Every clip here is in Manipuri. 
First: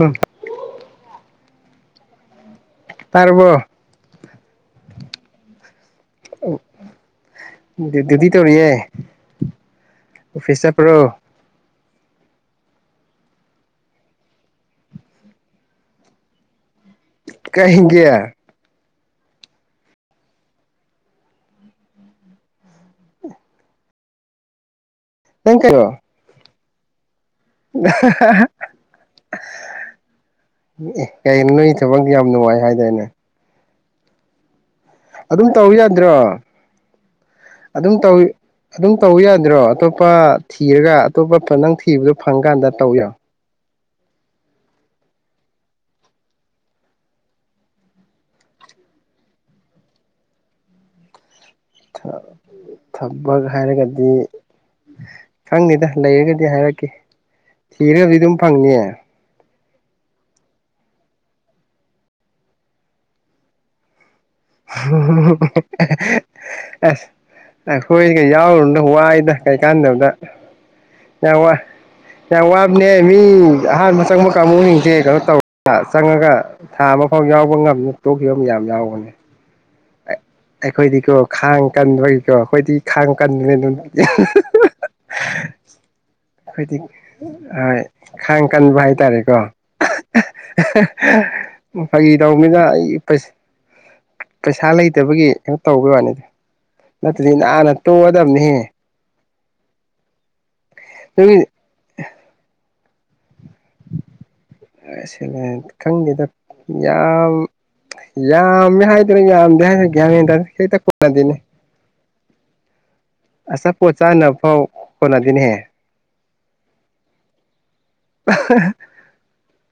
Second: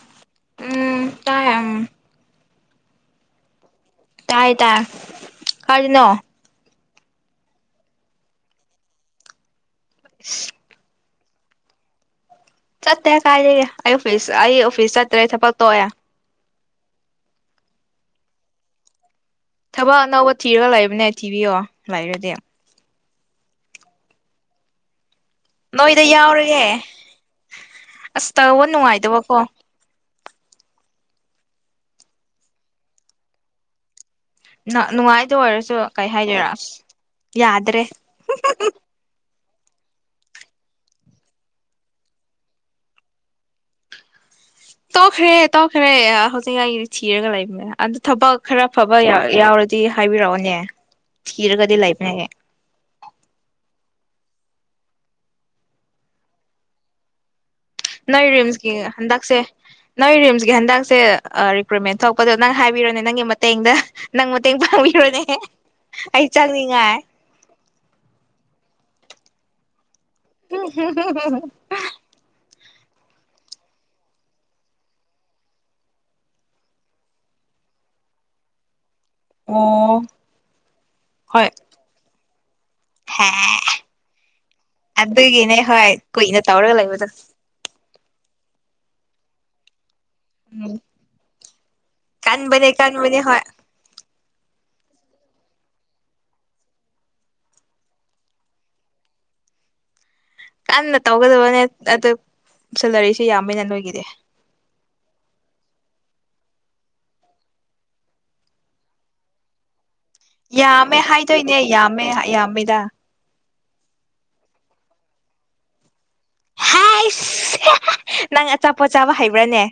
ꯎꯝ ꯎꯝ ꯇꯥꯏ ꯇꯔꯕꯣ ꯇꯥꯏ ꯇꯥꯏ ꯑꯅ ꯗꯨꯗꯤ ꯇꯧꯔꯤꯑꯦ ꯑꯣꯐꯤꯁ ꯄ꯭ꯔꯣ ꯆꯠꯇꯦ ꯀꯥꯏꯔꯒꯦ ꯑꯩ ꯑꯣꯐꯤꯁ ꯑꯩ ꯑꯣꯐꯤꯁ ꯆꯠꯇ꯭ꯔꯦ ꯊꯕꯛ ꯇꯣꯛꯑꯦ ꯀꯒ ꯊꯕꯛ ꯑꯅꯧꯕ ꯊꯤꯔꯒ ꯂꯩꯕꯅꯦ ꯊꯤꯕꯤꯌꯣ ꯂꯩꯔꯗꯤ ꯅꯪ ꯀꯩꯅꯣ ꯅꯣꯏꯗ ꯌꯥꯎꯔꯦ ꯑꯁ ꯇꯧꯕ ꯅꯨꯡꯉꯥꯏꯗꯕꯀꯣ ꯀꯩꯅꯣ ꯅꯣꯏ ꯊꯕꯛꯗꯤ ꯌꯥꯝ ꯅꯨꯡꯉꯥꯏ ꯍꯥꯏꯗꯥꯏꯅꯦ ꯅꯨꯡꯉꯥꯏꯇ ꯑꯗꯨꯝ ꯇꯧ ꯑꯣꯏꯔꯁꯨ ꯀꯩ ꯌꯥꯗ꯭ꯔꯣ ꯍꯥꯏꯗꯣꯏꯔꯥ ꯌꯥꯗ꯭ꯔꯦ ꯑꯗꯨꯝ ꯇꯧ ꯑꯗꯨꯝ ꯇꯧ ꯌꯥꯗ꯭ꯔꯣ ꯑꯇꯣꯞꯄ ꯊꯤꯔꯒ ꯑꯇꯣꯞꯄ ꯅꯪ ꯊꯤꯕꯗꯣ ꯐꯪꯀꯥꯟꯗ ꯇꯧ ꯌꯥ ꯇꯧꯈ꯭ꯔꯦ ꯇꯧꯈ꯭ꯔꯦ ꯍꯧꯖꯤꯛ ꯑꯩꯗꯤ ꯊꯤꯔꯒ ꯂꯩꯕꯅꯦ ꯑꯗꯨ ꯊꯕꯛ ꯈꯔ ꯐꯕ ꯌꯥꯎꯔꯗꯤ ꯍꯥꯏꯕꯤꯔꯛꯑꯣꯅꯦ ꯊꯤꯔꯒꯗꯤ ꯂꯩꯕꯅꯦ ꯊꯕꯛ ꯍꯥꯏꯔꯒꯗꯤ ꯈꯪꯅꯤꯗ ꯂꯩꯔꯒꯗꯤ ꯍꯥꯏꯔꯛꯀꯦ ꯊꯤꯔꯒꯗꯤ ꯅꯣꯏ ꯑꯗꯨꯝ ꯔꯤꯝꯁꯀꯤ ꯐꯪꯅꯤꯌꯦ ꯍꯟꯗꯛꯁꯦ ꯅꯣꯏ ꯔꯤꯝꯁꯀꯤ ꯍꯟꯗꯛꯁꯦ ꯔꯤꯀ꯭ꯔꯨꯏꯠꯃꯦꯟ ꯊꯣꯛꯂꯄꯗꯣ ꯅꯪ ꯍꯥꯏꯕꯤꯔꯣꯅꯦ ꯅꯪꯒꯤ ꯃꯇꯦꯡꯗ ꯅꯪ ꯃꯇꯦꯡ ꯄꯥꯡꯕꯤꯔꯣꯅꯦ ꯑꯩ ꯆꯪꯅꯤꯡꯉꯥꯏ ꯑꯁ ꯑ ꯍꯣꯏ ꯀ ꯌꯥꯎ ꯋꯥ ꯀꯩ ꯀꯥꯟꯗꯕꯗ ꯎꯝ ꯅꯦ ꯃꯤ ꯑꯍꯥꯟꯕ ꯆꯪꯕ ꯀꯥꯡꯕꯨꯁꯤꯡꯁꯦ ꯀꯩꯅꯣ ꯇꯧꯔꯒ ꯆꯪꯉꯒ ꯊꯥ ꯑꯃ ꯐꯥꯎ ꯌꯥꯎꯕ ꯉꯝꯗꯅ ꯇꯣꯛꯈꯤꯕ ꯌꯥꯝ ꯌꯥꯎꯕꯅꯦ ꯑꯣ ꯑꯩꯈꯣꯏꯗꯤꯀꯣ ꯍꯣꯏ ꯈꯥꯡ ꯀꯟꯕꯒꯤ ꯀꯣ ꯑꯩꯈꯣꯏꯗꯤ ꯈꯥꯡ ꯍꯦ ꯀꯥꯟꯗꯗꯤ ꯑꯗꯨꯒꯤꯅꯦ ꯍꯣꯏ ꯀꯨꯏꯅ ꯑꯩꯈꯗꯤ ꯇꯧꯔꯒ ꯂꯩꯕꯗꯣ ꯑꯣꯏ ꯈꯥꯡ ꯀꯟꯕ ꯍꯥꯏꯇꯥꯔꯦꯀꯣ ꯎꯝ [unintelligible] ꯐꯒꯤ ꯇꯧꯕꯅꯤꯅ ꯀꯟꯕꯅꯦ ꯑꯩ ꯀꯟꯕꯅꯦ ꯄꯩꯁ ꯍꯣꯏ ꯄꯩꯁꯥ ꯂꯩꯇꯕꯒꯤ ꯇꯧꯕꯒꯤ ꯋꯥꯅꯤꯗ ꯅꯠꯇ꯭ꯔꯗꯤ ꯅꯥꯥꯟꯅ ꯇꯣꯛꯑꯗꯕꯅꯤꯍꯦ ꯀꯟꯅ ꯑꯗꯨꯒꯤ ꯇꯧꯒꯗꯕꯅꯦ ꯑꯗꯨ ꯁꯦꯂꯔꯤꯁꯤꯦ ꯌꯥꯝꯃꯦꯅ ꯅꯣꯏꯒꯤꯗ ꯑꯁ ꯈꯪꯗꯦꯗ ꯌꯥꯝ ꯌꯥꯝꯃꯦ ꯍꯥꯏꯗꯅ ꯌꯥꯝꯗꯦ ꯍꯥꯏꯔ ꯗꯇ ꯄꯨꯅꯥꯗꯅꯦ ꯑꯦꯃꯤꯗ ꯑꯁ ꯄꯣꯠ ꯆꯥꯅꯕ ꯐꯥꯎ ꯀꯣꯟꯅꯗꯤꯅꯦꯍꯦ ꯍ ꯅꯪ ꯑꯆꯥꯄꯣꯠ ꯆꯥꯕ ꯍꯩꯕ꯭ꯔꯥꯅꯦ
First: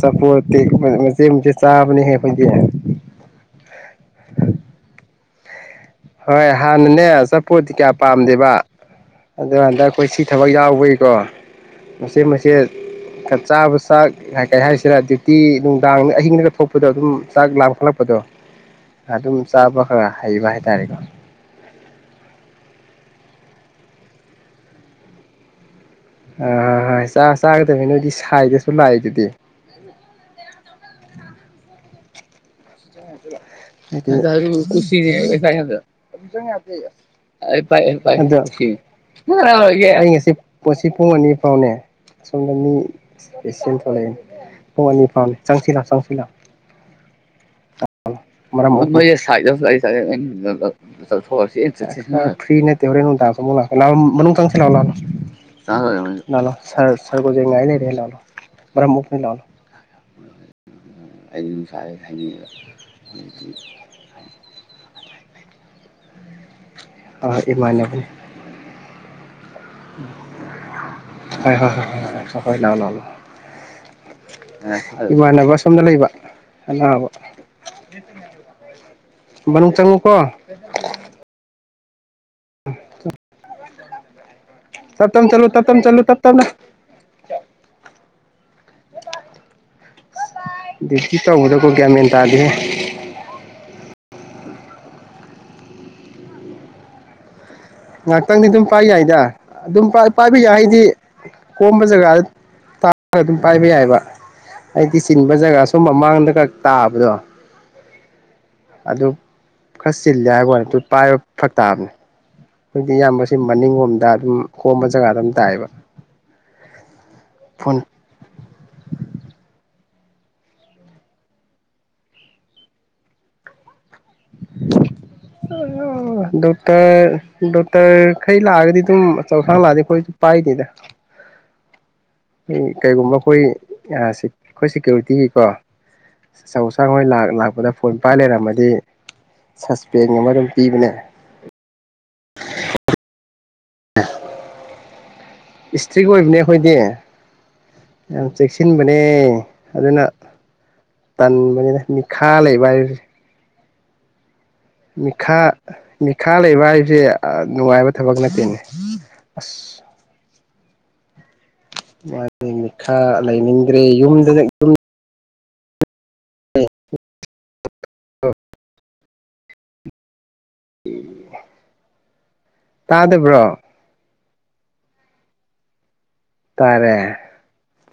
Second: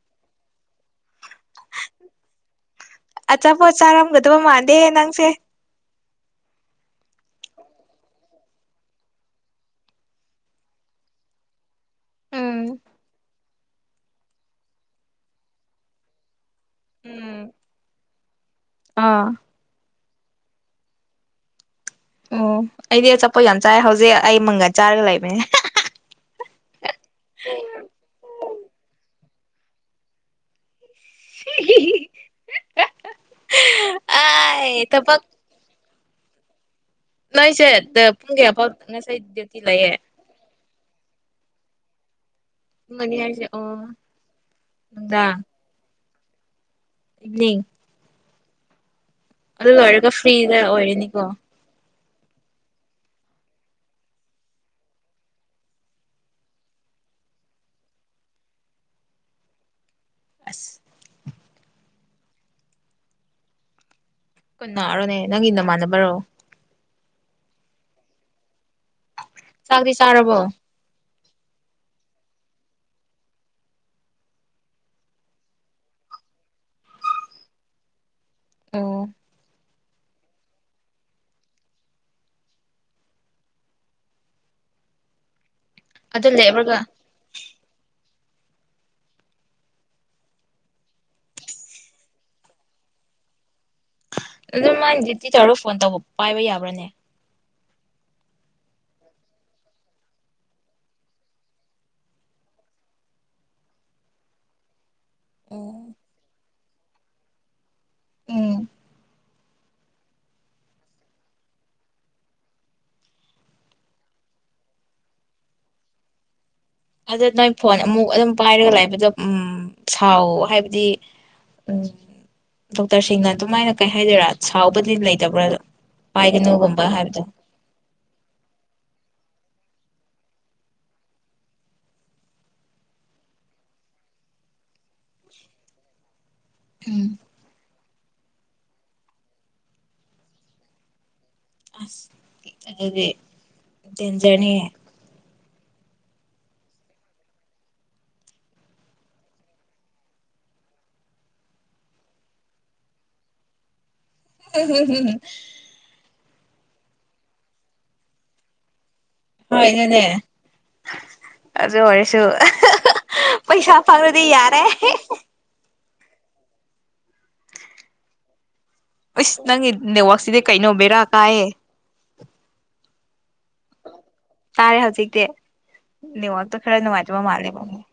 ꯆꯄꯣꯠꯇꯤ ꯃꯆꯦ ꯃꯆꯦ ꯆꯥꯕꯅꯦꯍꯦ ꯑꯩꯈꯣꯏꯒꯤ ꯑꯆꯥꯄꯣꯠ ꯆꯥꯔꯝꯒꯗꯕ ꯃꯥꯟꯗꯦꯌꯦ ꯅꯪꯁꯦ ꯍꯣꯏ ꯍꯥꯟꯅꯅꯦ ꯆꯠꯄꯣꯗꯤ ꯀꯌꯥ ꯄꯥꯝꯗꯦꯕ ꯑꯗꯨꯣ ꯍꯟꯗꯛ ꯑꯩꯈꯣꯏ ꯁꯤ ꯊꯕꯛ ꯌꯥꯎꯕꯒꯤꯀꯣ ꯃꯆꯦ ꯃꯁꯦ ꯎꯝ ꯆꯥꯕ ꯆꯥꯛ ꯀ ꯀꯩ ꯍꯥꯏꯔꯤꯁꯤꯔ ꯗ꯭ꯌꯨꯇꯤ ꯅꯨꯡꯗꯥꯡ ꯑꯍꯤꯡꯗꯨꯗ ꯊꯣꯛꯄ ꯗꯣ ꯑꯗꯨꯝ ꯆꯥꯛ ꯎꯝ ꯂꯥ ꯈꯠꯂꯛꯄꯗꯣ ꯑꯥ ꯑꯗꯨꯝ ꯆꯥꯕ ꯍꯥꯏꯕ ꯍꯥꯏ ꯌꯥꯔ ꯀ ꯑꯣ ꯑꯩꯗꯤ ꯑꯆꯥꯄꯣꯠ ꯌꯥꯝ ꯆꯥꯏ ꯍꯧꯖꯤꯛ ꯑꯩ ꯃꯪꯒꯟ ꯆꯥꯔꯒ ꯂꯩꯕꯅꯦ ꯑ ꯍꯣꯏ ꯆꯥꯒꯗꯕꯅꯤꯅꯗꯤ ꯁꯥꯏꯗꯁꯨ ꯂꯥꯛꯏꯦ ꯑꯗꯨꯗꯤ ꯍꯅ [unintelligible] ꯁꯤꯅꯦꯗ ꯑꯥꯏ ꯊꯕꯛ ꯅꯣꯏꯁꯦ ꯄꯨꯡ ꯀꯌꯥ ꯐꯥꯎ ꯉꯁꯥꯏ ꯗ꯭ꯌꯨꯇꯤ ꯑꯗꯨ ꯂꯩꯌꯦ ꯆꯪ ꯁꯤ ꯄꯣꯠꯁꯤ ꯄꯨꯡ ꯑꯅꯤ ꯐꯥꯎꯅꯦ ꯑꯁꯣꯝꯗ ꯄꯨꯡ ꯑꯅꯤ ꯍꯥꯏꯁꯦ ꯃꯤꯁꯤ ꯑꯣ ꯊꯣꯛꯣꯔꯛ ꯄꯨꯡ ꯑꯅꯤ ꯐꯥꯝꯅꯤ ꯆꯪꯁꯤꯜꯂꯛꯑꯣ ꯆꯪꯁꯤꯜꯂꯥꯛꯑꯣ ꯏꯕꯅꯤ ꯃ ꯁꯥꯏꯦ ꯂꯣꯏꯔꯒ ꯐ꯭ꯔꯤꯗ ꯑꯣꯏꯔꯅꯤꯀꯣ ꯆꯊꯣꯛꯑ ꯆꯁꯤ ꯐ꯭ꯔꯤ ꯅꯠꯇꯦ ꯍꯣꯔꯦꯟ ꯅꯨꯡ ꯇ ꯑꯃꯨꯛ ꯂꯥꯛ ꯂꯥꯛꯑꯣ ꯆꯪꯁꯤ ꯂꯥꯛꯑꯣ ꯂꯥꯛꯣ ꯂꯣ ꯉꯥꯏ ꯂꯩꯔꯦ ꯂꯥꯛꯑꯣꯣ ꯃꯔꯝꯨꯛ ꯂꯥꯛꯑꯣꯣ ꯑꯁ ꯑꯩ ꯅꯨꯡꯁꯥꯏ ꯍꯥꯏꯅꯤꯡꯉꯤꯕ ꯑ ꯀꯟꯅꯔꯣꯅꯦ ꯅꯪꯒꯤ ꯅꯃꯥꯟꯅꯕꯔꯣ ꯑ ꯏꯃꯥꯟꯅꯦꯕꯅꯦ ꯆꯥꯛꯗꯤ ꯁꯥꯥꯔꯔꯕꯣ ꯍꯣꯏ ꯍꯣꯏ ꯍꯣꯏ ꯍꯣꯏ ꯂꯥꯛꯑꯣ ꯂꯥꯛꯑꯣ ꯂꯥꯛꯑꯣ ꯏꯃꯥꯟꯅꯕ ꯑꯁꯣꯝꯗ ꯂꯩꯕ ꯑꯅꯥꯕ ꯑꯣ ꯅ ꯆꯪꯉꯨꯀꯣ [unintelligible] ꯁꯞꯇꯝ ꯆꯂꯣ ꯇꯠꯇ ꯆꯂꯨ ꯑꯗꯨ ꯇꯠꯇ ꯗ ꯂꯦꯞꯔꯒ ꯇ ꯎꯗ ꯀꯣ ꯀꯌꯥ ꯃꯦꯟꯦꯟ ꯇꯗꯦ ꯑꯗꯨ ꯃꯥꯥꯏꯅꯗꯤ ꯇꯤ ꯇꯧꯔꯒ ꯐꯣꯟ ꯇꯧꯕ ꯄꯥꯏꯕ ꯌꯥꯕ꯭ꯔꯅꯦ ꯉꯥꯏꯍꯥꯛꯇꯪꯗꯤ ꯑꯗꯨꯝ ꯄꯥꯏꯕ ꯌꯥꯏꯗ ꯑꯗꯨꯝ ꯄꯥꯏꯕ ꯌꯥꯏ ꯍꯥꯏꯗꯤ ꯀꯣꯝꯕ ꯖꯒꯥꯗ ꯇꯥꯒ ꯑꯗꯨꯝ ꯄꯥꯏꯕ ꯌꯥꯏꯕꯗꯤ ꯇ ꯆꯤꯟꯕ ꯖꯒꯥ ꯑꯣ ꯁꯣꯨꯝ ꯃꯃꯥꯡꯗꯒ ꯇꯥꯕꯗꯣ ꯎꯝ ꯑꯗꯨ ꯈꯔ ꯆꯤꯜꯂꯦ ꯍꯥꯏꯀꯣꯅꯦ ꯑꯗꯨ ꯄꯥꯏꯕ ꯐꯛ ꯇꯥꯕꯅꯦ ꯍꯧꯖꯤꯛꯇ ꯏꯌꯥꯝꯕꯕꯁꯤ ꯃꯅꯤꯡꯂꯣꯝꯗ ꯑꯗꯨꯝ ꯈꯣꯝꯕ ꯖꯒꯥꯗ ꯑꯗꯨꯝ ꯇꯥꯛꯑꯕ ꯑꯗꯨ ꯅꯣꯏ ꯐꯣꯟ ꯑꯃꯨꯛ ꯑꯗꯨꯝ ꯄꯥꯏꯔꯒ ꯂꯩꯥꯛꯕꯗꯣ ꯎꯝ ꯁꯥꯎ ꯍꯥꯏꯕꯗꯤ ꯎ ꯗꯣꯛꯇꯔꯁꯤꯡꯅ ꯑꯗꯨꯃꯥꯏꯅ ꯀꯩ ꯍꯥꯏꯗꯣꯏꯔꯥ ꯁꯥꯎꯕꯗꯤ ꯂꯩ ꯗꯣꯛꯇꯔ ꯗꯣꯛꯇꯔ ꯈꯩ ꯂꯥꯛꯑꯒꯗꯤ ꯑꯗꯨꯝ ꯆꯧꯁꯥꯡ ꯂꯥꯛꯑꯗꯤ ꯑꯩꯈꯣꯏꯁꯨ ꯄꯥꯏꯅꯤꯗ ꯑꯩꯣꯏ ꯀꯩꯒꯨꯝꯕ ꯑꯩꯈꯣꯏ ꯑꯩꯈꯣꯏ ꯁꯦꯀ꯭ꯌꯨꯔꯤꯇꯤꯒꯤꯀꯣ ꯆꯆꯧ ꯆꯥꯡꯍꯣꯏ ꯎꯝ ꯂꯥꯛꯄꯗ ꯐꯣꯟ ꯄꯥꯏ ꯂꯩꯔꯝꯃꯗꯤ ꯄꯦꯡ ꯑꯃꯔꯝ ꯄꯤꯕꯅꯦ ꯑꯁ ꯑꯗꯨꯦ ꯦꯟꯖꯅꯤ ꯏꯁꯇ꯭ꯔꯤꯛ ꯑꯣꯏꯕꯅꯦ ꯑꯩꯈꯣꯏꯗꯤ ꯌꯥꯝ ꯆꯦꯛꯁꯤꯟꯕꯅꯦ ꯑꯗꯨꯅ ꯇꯟꯕꯅꯤꯅ ꯃꯤꯈꯥ ꯂꯩꯕ ꯍꯥꯏꯁꯦ ꯃꯤꯈꯥ ꯃꯤ ꯈꯥ ꯂꯩꯕ ꯍꯥꯏꯁꯦ ꯅꯨꯡꯉꯥꯏꯕ ꯊꯕꯛ ꯅꯠꯇꯦꯅꯦ ꯍꯅꯦꯅꯦ ꯃꯥ ꯃꯤꯈꯥ ꯂꯩꯅꯤꯡꯗ꯭ꯔꯦ ꯄꯩꯁꯥ ꯐꯪꯔꯗꯤ ꯌꯨꯝꯗ ꯌꯥꯔꯦ ꯌꯨꯝ ꯏꯁ ꯅꯪ ꯅꯦ ꯋꯥꯥꯛꯁꯤꯗꯦ ꯀꯩꯅꯣꯕꯕꯤꯔꯥ ꯀꯥꯏꯑꯌꯦ ꯇꯥꯗꯕ꯭ꯔꯣ ꯇꯥꯔꯦ ꯍꯧꯖꯤꯛꯇꯤ ꯅꯦꯋꯥꯔꯛꯇꯣ ꯈꯔ ꯇꯥꯔꯦ ꯅꯨꯡꯉꯥꯏꯇꯕ ꯃꯥꯂꯦ ꯀꯣ ꯃꯨꯛ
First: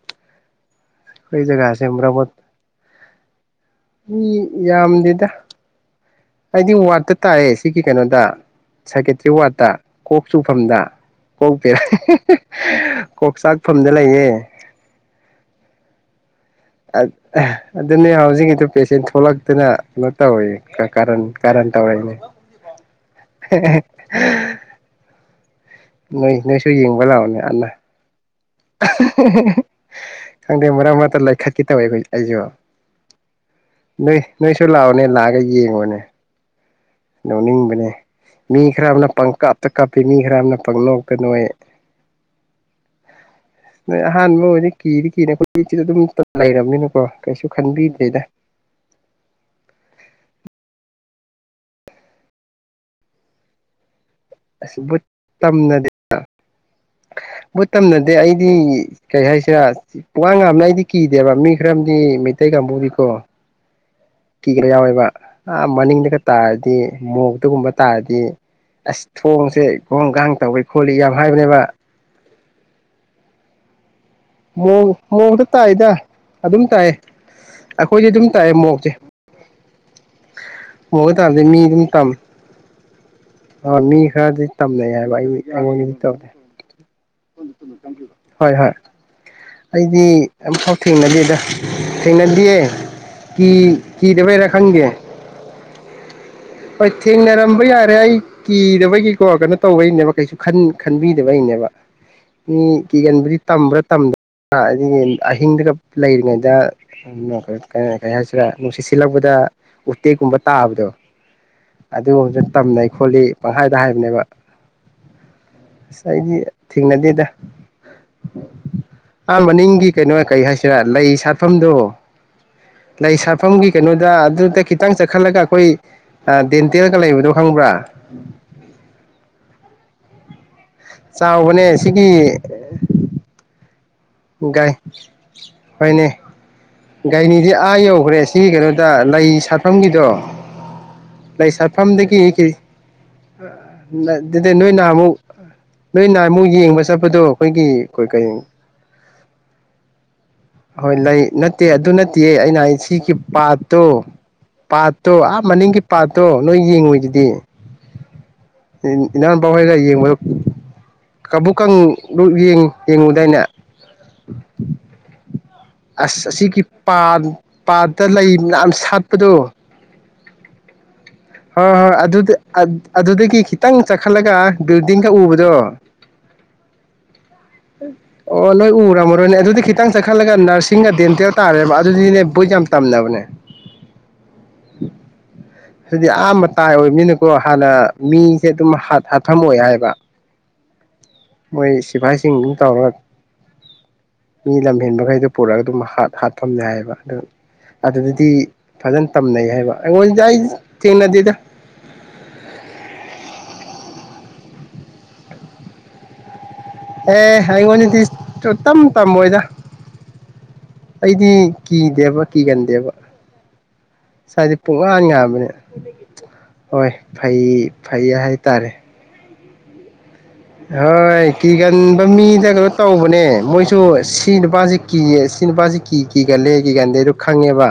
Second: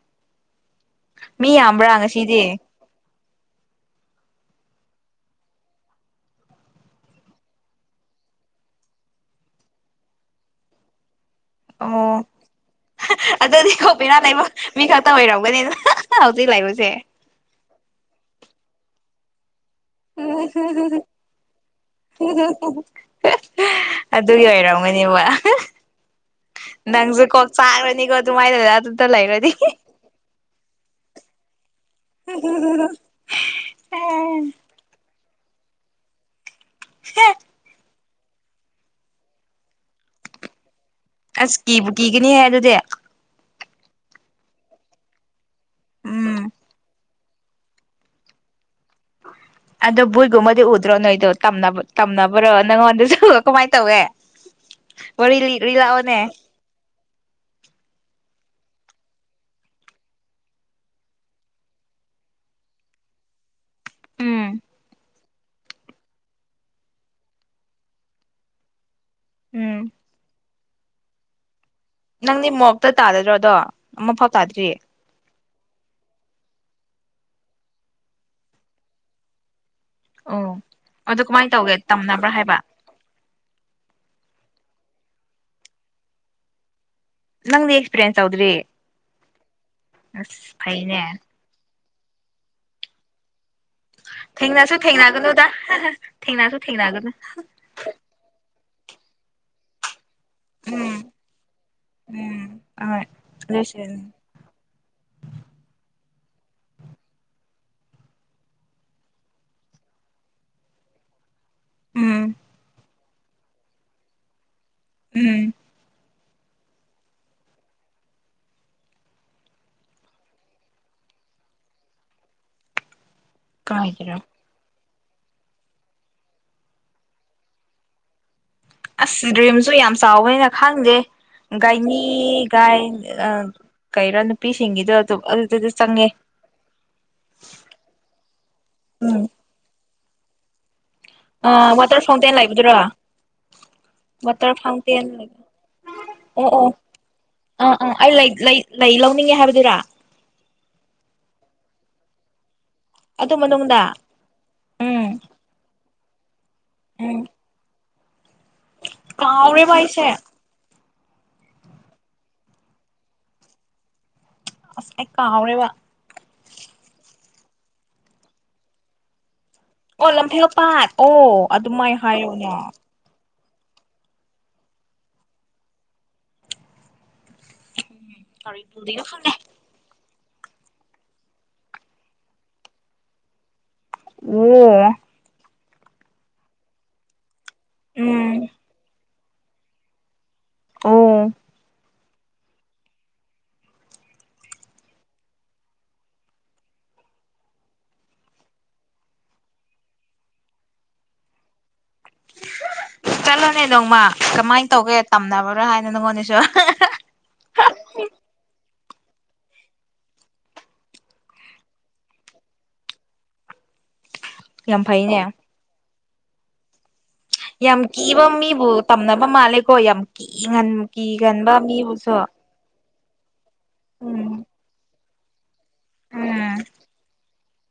ꯑꯩꯈꯣꯏ ꯃꯤ ꯖꯒꯥꯁꯦ ꯌꯥꯝꯕ꯭ꯔꯥ ꯃꯔꯛ ꯃꯔꯛ ꯉꯁꯤꯗꯤ ꯃꯤ ꯌꯥꯝꯗꯦꯗ ꯑꯩꯗꯤ ꯋꯥꯔꯗꯠꯇ ꯇꯥꯏꯑꯦ ꯁꯤꯒꯤ ꯀꯩꯅꯣꯗ ꯁꯥꯏꯀꯦꯇ꯭ꯔꯤ ꯋꯥꯔꯗꯠꯇ ꯀꯣꯛ ꯆꯨꯐꯝꯗ ꯀꯣꯛ ꯕꯦꯔꯥ ꯑꯣ ꯀꯣꯛ ꯑꯗꯨꯗꯤ ꯆꯥꯛꯐꯝꯗ ꯀꯣꯛ ꯕꯦꯔꯥ ꯂꯩꯕ ꯂꯩꯌꯦ ꯃꯤ ꯈꯛꯇ ꯑꯣꯏꯔꯝꯒꯅꯤꯗ ꯍ ꯍꯛ ꯑꯥꯎ ꯑꯠ ꯑ ꯑꯗꯨꯅꯤ ꯍꯧꯖꯤꯀꯤꯗꯨ ꯄꯦꯁꯦꯟ ꯊꯣꯂꯛ ꯍꯨꯝ ꯍꯨꯝ ꯍꯨꯝ ꯀꯥꯔꯟ ꯇꯧꯔꯛꯏꯅꯦ ꯍꯨꯝ ꯍꯨꯝ ꯍꯨꯝ ꯑꯗꯨꯒꯤ ꯑꯣꯢꯔꯝꯒꯅꯤꯕ ꯅꯣꯏ ꯅꯣꯏꯁꯨ ꯌꯦꯡꯕ ꯂꯥꯛꯎꯅꯦ ꯑꯟꯅ ꯆꯥꯛꯔꯅꯤꯀꯣ ꯑꯗꯨꯃꯥꯏꯅ ꯑꯗꯨꯗ ꯂꯩꯔꯗꯤ ꯑꯍꯥꯍꯥ ꯑꯩꯖꯨ ꯅꯣꯏ ꯅꯣꯏ ꯑꯁ ꯂꯥꯛꯑꯒ ꯌꯦꯡꯉꯣꯅꯦ ꯅꯣꯅꯤꯡꯕꯅꯦ ꯃꯤ ꯈꯔꯃꯅ ꯄꯪꯀꯞ ꯀꯥꯞꯄꯤ ꯃꯤ ꯈꯔꯃꯅ ꯄꯥꯡꯅꯣꯛꯇ ꯅꯣꯛꯏ ꯀꯤꯕꯨ ꯀꯤꯒꯅꯤꯍꯦ ꯑꯗꯨꯗꯤ ꯅꯣꯏ ꯑꯍꯥꯟꯕ ꯑꯣꯏꯗꯤ ꯀꯤꯗꯤ ꯀꯤꯅꯦ ꯀꯣ ꯃꯤꯆꯤꯗ ꯗꯨꯝ ꯎꯝ ꯂꯩꯔꯕꯝꯃꯤꯅꯀꯣ ꯀꯩꯁꯨ ꯈꯟꯕꯤꯗꯦꯗ ꯑꯗꯣ ꯕꯨꯗꯒꯨꯝꯕꯗꯤ ꯎꯗ꯭ꯔꯣ ꯅꯣꯏꯗꯣ ꯇꯝꯅꯕ ꯇꯝꯅꯕ꯭ꯔꯣ ꯅꯪꯉꯣꯟꯗꯁꯨ ꯀꯃꯥꯏꯅ ꯇꯧꯋꯦ ꯑꯁꯤ ꯕꯨꯠ ꯋꯥꯔꯤ ꯂꯤ ꯇꯝꯅꯗꯦ ꯂꯤꯔꯛꯑꯣꯅꯦ ꯕ ꯕꯨꯠ ꯇꯝꯅꯗꯦ ꯑꯩ ꯗꯤ ꯀꯩ ꯍꯥꯏꯁꯤꯔ ꯆꯤꯥ ꯄꯨꯉꯥꯟ ꯉꯥꯟꯃꯤꯅ ꯑꯩꯗꯤ ꯀꯤꯗꯦꯕ ꯃꯤ ꯈꯔꯝꯗꯤ ꯃꯩꯇꯩ ꯀꯥꯡꯕꯨꯗꯤꯀꯣ ꯎꯝ ꯀꯤꯕ ꯌꯥꯎꯔꯦꯕ ꯑ ꯃꯅꯤꯡꯗꯒ ꯇꯥꯔꯗꯤ ꯃꯣꯛꯇ ꯒꯨꯝꯕ ꯇꯥꯔꯗꯤ ꯑꯁ ꯊꯣꯡꯁꯦ ꯎꯝ ꯒꯣꯡ ꯒꯥꯡ ꯇꯧꯋꯦ ꯈꯣꯂꯤ ꯌꯥꯝ ꯍꯥꯏꯕꯅꯦꯕ ꯅꯪꯗꯤ ꯃꯣꯛꯇ ꯇꯥꯔꯗ꯭ꯔꯣ ꯗꯣ ꯃ ꯃꯨꯗ [inaudible] ꯇꯥꯏ ꯇ ꯑꯗꯨꯝ ꯇꯥꯏꯑꯦ ꯑꯩꯈꯣꯏꯗꯤ ꯑꯗꯨꯝ ꯇꯥꯏꯑꯦ ꯃꯣꯔꯣꯛꯇꯤ ꯑꯣ ꯃ ꯑꯗꯣ ꯇꯥꯔꯗꯤ ꯀꯃꯥꯏꯅ ꯃꯤ ꯇꯧꯒꯦ ꯑꯗꯨꯝ ꯇꯝꯃꯦ ꯇꯝꯅꯕ꯭ꯔꯥ ꯍꯥꯏꯕ ꯑ ꯃꯤ ꯈꯔꯗꯤ ꯇꯝꯅ ꯌꯥꯔ [inaudible] ꯅꯤ ꯇꯕꯗ [inaudible] ꯅꯪꯗꯤ ꯑꯦꯛꯁꯄꯤꯔꯤꯌꯦꯟꯁ ꯇꯧꯗ꯭ꯔꯤ ꯑꯩꯗꯤ ꯑꯁ ꯑꯃꯨꯛꯐꯥꯎ ꯐꯩꯅꯦ ꯊꯦꯡꯅꯗꯦꯗꯥ ꯊꯦꯡꯅꯗꯦꯌꯦ ꯀꯤ ꯀꯤꯗꯕꯩꯔꯥ ꯊꯦꯡꯅꯁꯨ ꯈꯪꯒꯦ ꯊꯦꯡꯅꯒꯅꯨꯗ ꯊꯦꯡꯅꯁꯨ ꯍꯣꯏ ꯊꯦꯡꯅꯒꯅꯨ ꯊꯦꯡꯅꯔꯝꯕ ꯌꯥꯔꯦ ꯑꯩ ꯀꯤꯗꯕꯒꯤꯀꯣ ꯀꯩꯅꯣ ꯇꯧꯕꯩꯅꯦꯕ ꯎꯝ ꯈꯟꯕꯤꯗꯕꯩꯅꯦꯕ ꯎꯝ ꯃꯤ ꯍꯣꯏ ꯀꯤꯒꯟꯕꯗꯤ ꯇꯥꯝꯕꯔꯥ ꯇꯥꯝꯗꯕ꯭ꯔꯥ ꯑꯗꯨꯗꯤ ꯑꯍꯤꯡꯗꯨꯒ ꯂꯩꯔꯤꯉꯩꯗꯩ ꯍꯥꯏꯁꯤꯔꯥ ꯅꯨꯡꯁꯤꯠ ꯁꯤꯜꯂꯛꯄꯗ ꯎꯇꯦꯛꯀꯨꯝꯕ ꯇꯥꯕꯗꯣ ꯑꯗꯨꯗꯤ ꯎꯝ ꯍꯧ ꯇꯝ ꯍꯣꯂꯤ ꯄꯪꯈꯥꯏꯗ ꯍꯥꯏꯕꯅꯦꯕ ꯎꯝ ꯉꯁꯥꯏ ꯑꯩꯗꯤ ꯊꯦꯡꯅꯗꯦꯗ ꯑ ꯃꯅꯤꯡꯒꯤ ꯀꯩꯅꯣ ꯀꯩ ꯍꯥꯏꯁꯤꯔ ꯂꯩ ꯁꯥꯠꯐꯝꯗꯨꯣ ꯂꯩ ꯁꯥꯐꯝꯒꯤ ꯀꯩꯅꯣꯗ ꯀꯥꯏꯗꯔ ꯑꯗꯨꯗ ꯈꯤꯇꯪ ꯆꯠꯈꯠꯂꯒ ꯑꯩꯈꯣꯏ ꯗꯦꯟꯇꯦꯜꯒ ꯂꯩꯕꯗꯣ ꯈꯪꯕ꯭ꯔꯥ ꯑꯁ ꯗ꯭ꯔꯤꯝꯁꯨ ꯌꯥꯝ ꯆꯥꯎꯕ ꯈꯥꯡꯗꯦ ꯆꯥꯎꯕꯅꯦ ꯒꯥꯏꯅꯤ ꯁꯤꯒꯤ ꯒꯥꯏ ꯑ ꯒꯥꯏ ꯍꯣꯏꯅꯦ ꯆꯪꯉꯦ ꯒꯥꯏꯅꯤꯗꯤ ꯑꯥ ꯌꯧꯈ꯭ꯔꯦ ꯁꯤꯒꯤ ꯀꯩꯅꯣꯗ ꯂꯩ ꯎꯝ ꯁꯥꯠꯐꯝꯒꯤꯗꯣ ꯂꯩ ꯋꯥꯇꯔ ꯁꯥꯠꯐꯝꯗꯒꯤ ꯐꯥꯎꯟꯇꯦꯟ ꯂꯩꯕꯗꯨꯔꯣ ꯑꯗꯨꯗꯤ ꯋꯥꯇꯔ ꯅꯣꯏꯅ ꯐꯥꯎꯟꯇꯦꯟ ꯑꯃꯨꯛ ꯅꯣꯏꯅ ꯑꯣ ꯑꯃꯨꯛ ꯑꯣ ꯌꯦꯡꯕ ꯆꯠꯄꯗꯣ ꯑꯩꯈꯣꯏꯒꯤ ꯀ ꯍꯥꯏꯅꯤꯡꯉꯦ ꯍꯥꯏꯕꯗꯨꯔꯥ ꯍꯣꯏ ꯂꯩ ꯅꯠꯇꯦ ꯑꯗꯨ ꯅꯠꯇꯦꯌꯦ ꯑꯩꯅ ꯁꯤꯒꯤ ꯑꯗꯨ ꯃꯅꯨꯡꯗ ꯄꯥꯇꯣ ꯎꯝ ꯄꯥꯠꯇꯣ ꯑ ꯃꯅꯤꯡꯒꯤ ꯄꯥꯣ ꯇꯣ ꯅꯣꯏ ꯎꯝ ꯌꯦꯡꯉꯨꯗꯨꯗꯤ ꯏ ꯀꯥꯎꯔꯦꯕ ꯄꯗꯌꯦ ꯑꯩꯁꯦ ꯀꯥꯡꯕꯨ ꯀꯥꯡ ꯌꯦꯡ ꯌꯦꯡꯉꯨꯗꯥꯏꯅ ꯑꯁ ꯑꯩ ꯀꯥꯎꯔꯦꯕ ꯑꯁ ꯑꯁꯤꯒꯤꯒꯤ ꯄꯥꯠ ꯄꯥꯠꯇ ꯂꯩꯅ ꯁꯥꯠꯄꯗꯣ ꯑꯣꯂꯦꯝꯄꯤꯤꯣ ꯄꯁ ꯍ ꯍ ꯑꯗꯨꯗꯤ ꯑꯗꯨꯗꯤ ꯀꯈꯤ ꯈꯤꯇꯪ ꯆꯈꯠꯂꯒ ꯕꯤꯜꯗꯤꯡꯒ ꯎꯕꯗꯣ ꯑꯣ ꯀꯔꯤ ꯅꯣꯏ ꯄꯨꯗꯣꯏꯅꯣ ꯈꯪꯗꯦ ꯎꯔꯝꯃꯔꯣꯏꯅꯦ ꯑꯗꯨꯗꯤ ꯈꯤꯇꯪ ꯆꯠꯈꯠꯂꯒ ꯅꯔꯁꯤꯡꯒ ꯗꯦꯟꯇꯦꯜ ꯇꯥꯔꯦꯕ ꯑꯗꯨꯗꯤꯅꯦ ꯕꯣꯏꯠ ꯌꯥꯝ ꯇꯝꯅꯕꯅꯦ ꯎ ꯁꯤꯗꯤ ꯑꯥꯝꯕ ꯇꯥꯏ ꯑꯣꯏꯕꯅꯤꯅꯀꯣ ꯍꯥꯟꯅ ꯎꯝ ꯃꯤꯁꯦ ꯑꯗꯨꯝ ꯍꯥ ꯊꯝꯃꯣꯏ ꯍꯥꯏꯕ ꯑꯣ ꯃꯣꯏ ꯁꯤꯐꯥꯏꯁꯤꯡ ꯑꯗꯨ ꯇꯧꯔꯒ ꯃꯤ ꯂꯝꯍꯦꯟꯕꯈꯩꯗꯣ ꯄꯨꯔꯛꯒ ꯑꯗꯨꯝ ꯍꯥꯠꯐꯝꯅꯦ ꯍꯥꯏꯕ ꯑꯗꯨ ꯑꯗꯨꯗꯗꯤ ꯐꯖꯅ ꯇꯝꯅꯩ ꯍꯥꯏꯕ ꯑꯩꯉꯣꯟꯗ ꯑꯩ ꯊꯦꯡꯅꯗꯦꯗ ꯆꯠꯂꯣꯅꯦ ꯅꯣꯡꯃ ꯀꯃꯥꯏꯅ ꯇꯧꯒꯦ ꯇꯝꯅꯕ꯭ꯔꯥ ꯍꯥꯏꯅꯣ ꯅꯪꯉꯣꯅꯦꯁꯨ ꯑꯦ ꯍꯥꯏ ꯋꯥꯅꯤꯗꯤ ꯇꯝ ꯇꯝꯃꯣꯏꯗ ꯑꯩꯗꯤ ꯀꯤꯗꯦꯕ ꯀꯤꯒꯟꯗꯦꯕ ꯁꯗꯤ ꯄ ꯌꯥꯝ ꯐꯩꯅꯦ ꯌꯥꯕꯅꯦ ꯍꯣꯏ ꯐꯩ ꯌꯥꯝ ꯐꯩ ꯀꯤꯕ ꯃꯤꯕꯨ ꯇꯝꯅꯅꯕ ꯃꯥꯂꯦ ꯈꯣꯏ ꯌꯥꯝ ꯀꯤꯒꯟ ꯍ ꯀ ꯀꯤꯒꯟꯕ ꯃꯤꯕꯨꯁꯨ ꯀꯥꯟꯕꯝꯃꯤꯖꯒ ꯇꯧꯕꯅꯦ ꯃꯣꯏ ꯁ ꯁꯤ ꯎꯝ ꯅꯨꯕꯖꯤ ꯁꯤꯅꯦꯄꯥꯖꯤ ꯀ ꯀꯂꯦ ꯎꯝ ꯀꯦ ꯔꯗꯨ ꯈꯪꯉꯦꯕ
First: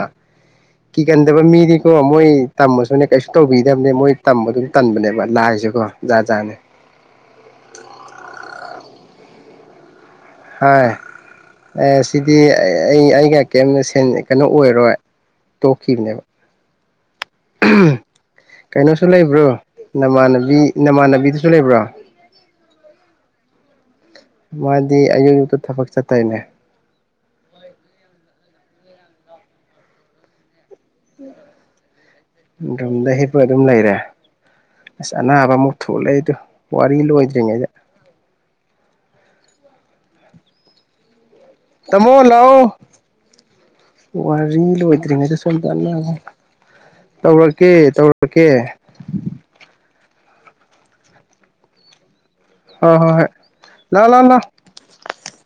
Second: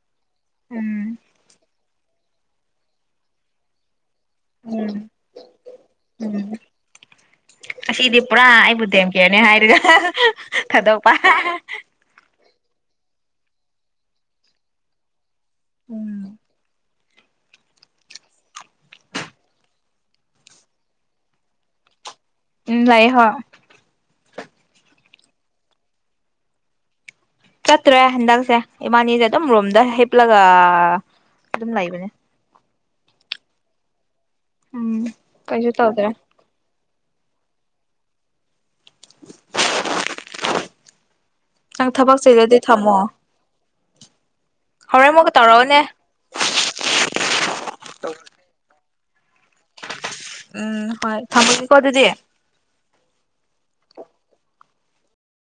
ꯀ ꯎꯝ ꯀꯩꯗ ꯃꯤꯗꯤ ꯑꯣ ꯃꯣꯏ ꯇꯝꯃꯁꯨꯅꯦ ꯀꯩꯁꯨ ꯇꯧꯕꯤꯗꯕꯅꯦ ꯃꯣꯏ ꯇꯝꯕ ꯑꯗꯨꯝ ꯎꯝ ꯇꯟꯕꯅꯦꯕ ꯂꯥꯏꯁꯨꯀꯣ ꯖꯥꯠ ꯖꯥꯠꯅꯦ ꯎꯝ ꯁꯤꯗꯤ ꯄꯨꯔꯥ ꯑꯩꯕꯨꯗꯤꯦꯝ ꯀꯦꯅꯦ ꯍꯥꯏ ꯏ ꯍꯥ ꯑꯦ ꯁꯤ ꯗꯤ ꯑꯩ ꯑꯩꯒ ꯀꯔꯤꯝꯇ ꯀꯩꯅꯣ ꯑꯣꯏꯔꯣꯏ ꯇꯣꯀꯤꯅꯦꯕ ꯎꯝ ꯀꯩꯅꯣꯁꯨ ꯂꯩꯕ꯭ꯔꯣ ꯅꯃꯥꯟꯅꯕꯤ ꯅꯃꯥꯟꯅꯕꯤꯗꯨꯁꯨ ꯂꯩꯕ꯭ꯔꯣ ꯎꯝ ꯂꯩꯥꯏꯍꯣ ꯃꯥꯗꯤ ꯑꯌꯨꯛ ꯑꯨꯛꯇ ꯊꯕꯛ ꯆꯠꯊꯅꯦ ꯆꯠꯇ꯭ꯔꯦ ꯍꯟꯗꯛꯁꯦ ꯏꯃꯥꯅꯤꯁꯦ ꯑꯗꯨꯝ ꯔꯣꯝꯗ ꯍꯤꯞꯂꯒ ꯑꯗꯨꯝ ꯂꯩꯕꯅꯦ ꯝꯗ ꯍꯤꯄ ꯑꯗꯨꯝ ꯂꯩꯔꯦ ꯎꯝ ꯅꯕ ꯃꯨ ꯀꯩꯁꯨ ꯊꯨ ꯇꯧꯗ꯭ꯔꯦ ꯂꯩꯦ ꯄꯨꯋꯥ ꯐꯇꯔꯉꯦ [unintelligible] ꯇꯥꯝꯃꯣ ꯊꯕꯛ ꯆꯤꯜꯂꯗꯤ ꯂꯥꯛꯑꯣ ꯊꯝꯃꯣ ꯋꯥꯔꯤꯅꯤ ꯍꯣꯔꯦꯟ ꯑꯃꯨꯛꯀ ꯂꯣꯏꯗ꯭ꯔꯤꯉꯩꯗ ꯁꯣꯝ ꯇ ꯇꯧꯔꯛꯑꯣꯅꯦ ꯇꯧꯔꯛꯀꯦ ꯇꯧꯔꯛꯀꯦ ꯎꯝ ꯍꯣꯏ ꯊꯝꯃꯅꯤ ꯀꯣ ꯑꯗꯨꯗꯤ ꯍ ꯍꯣ ꯍꯣꯏ ꯂꯥꯛ ꯂꯥꯛ ꯂ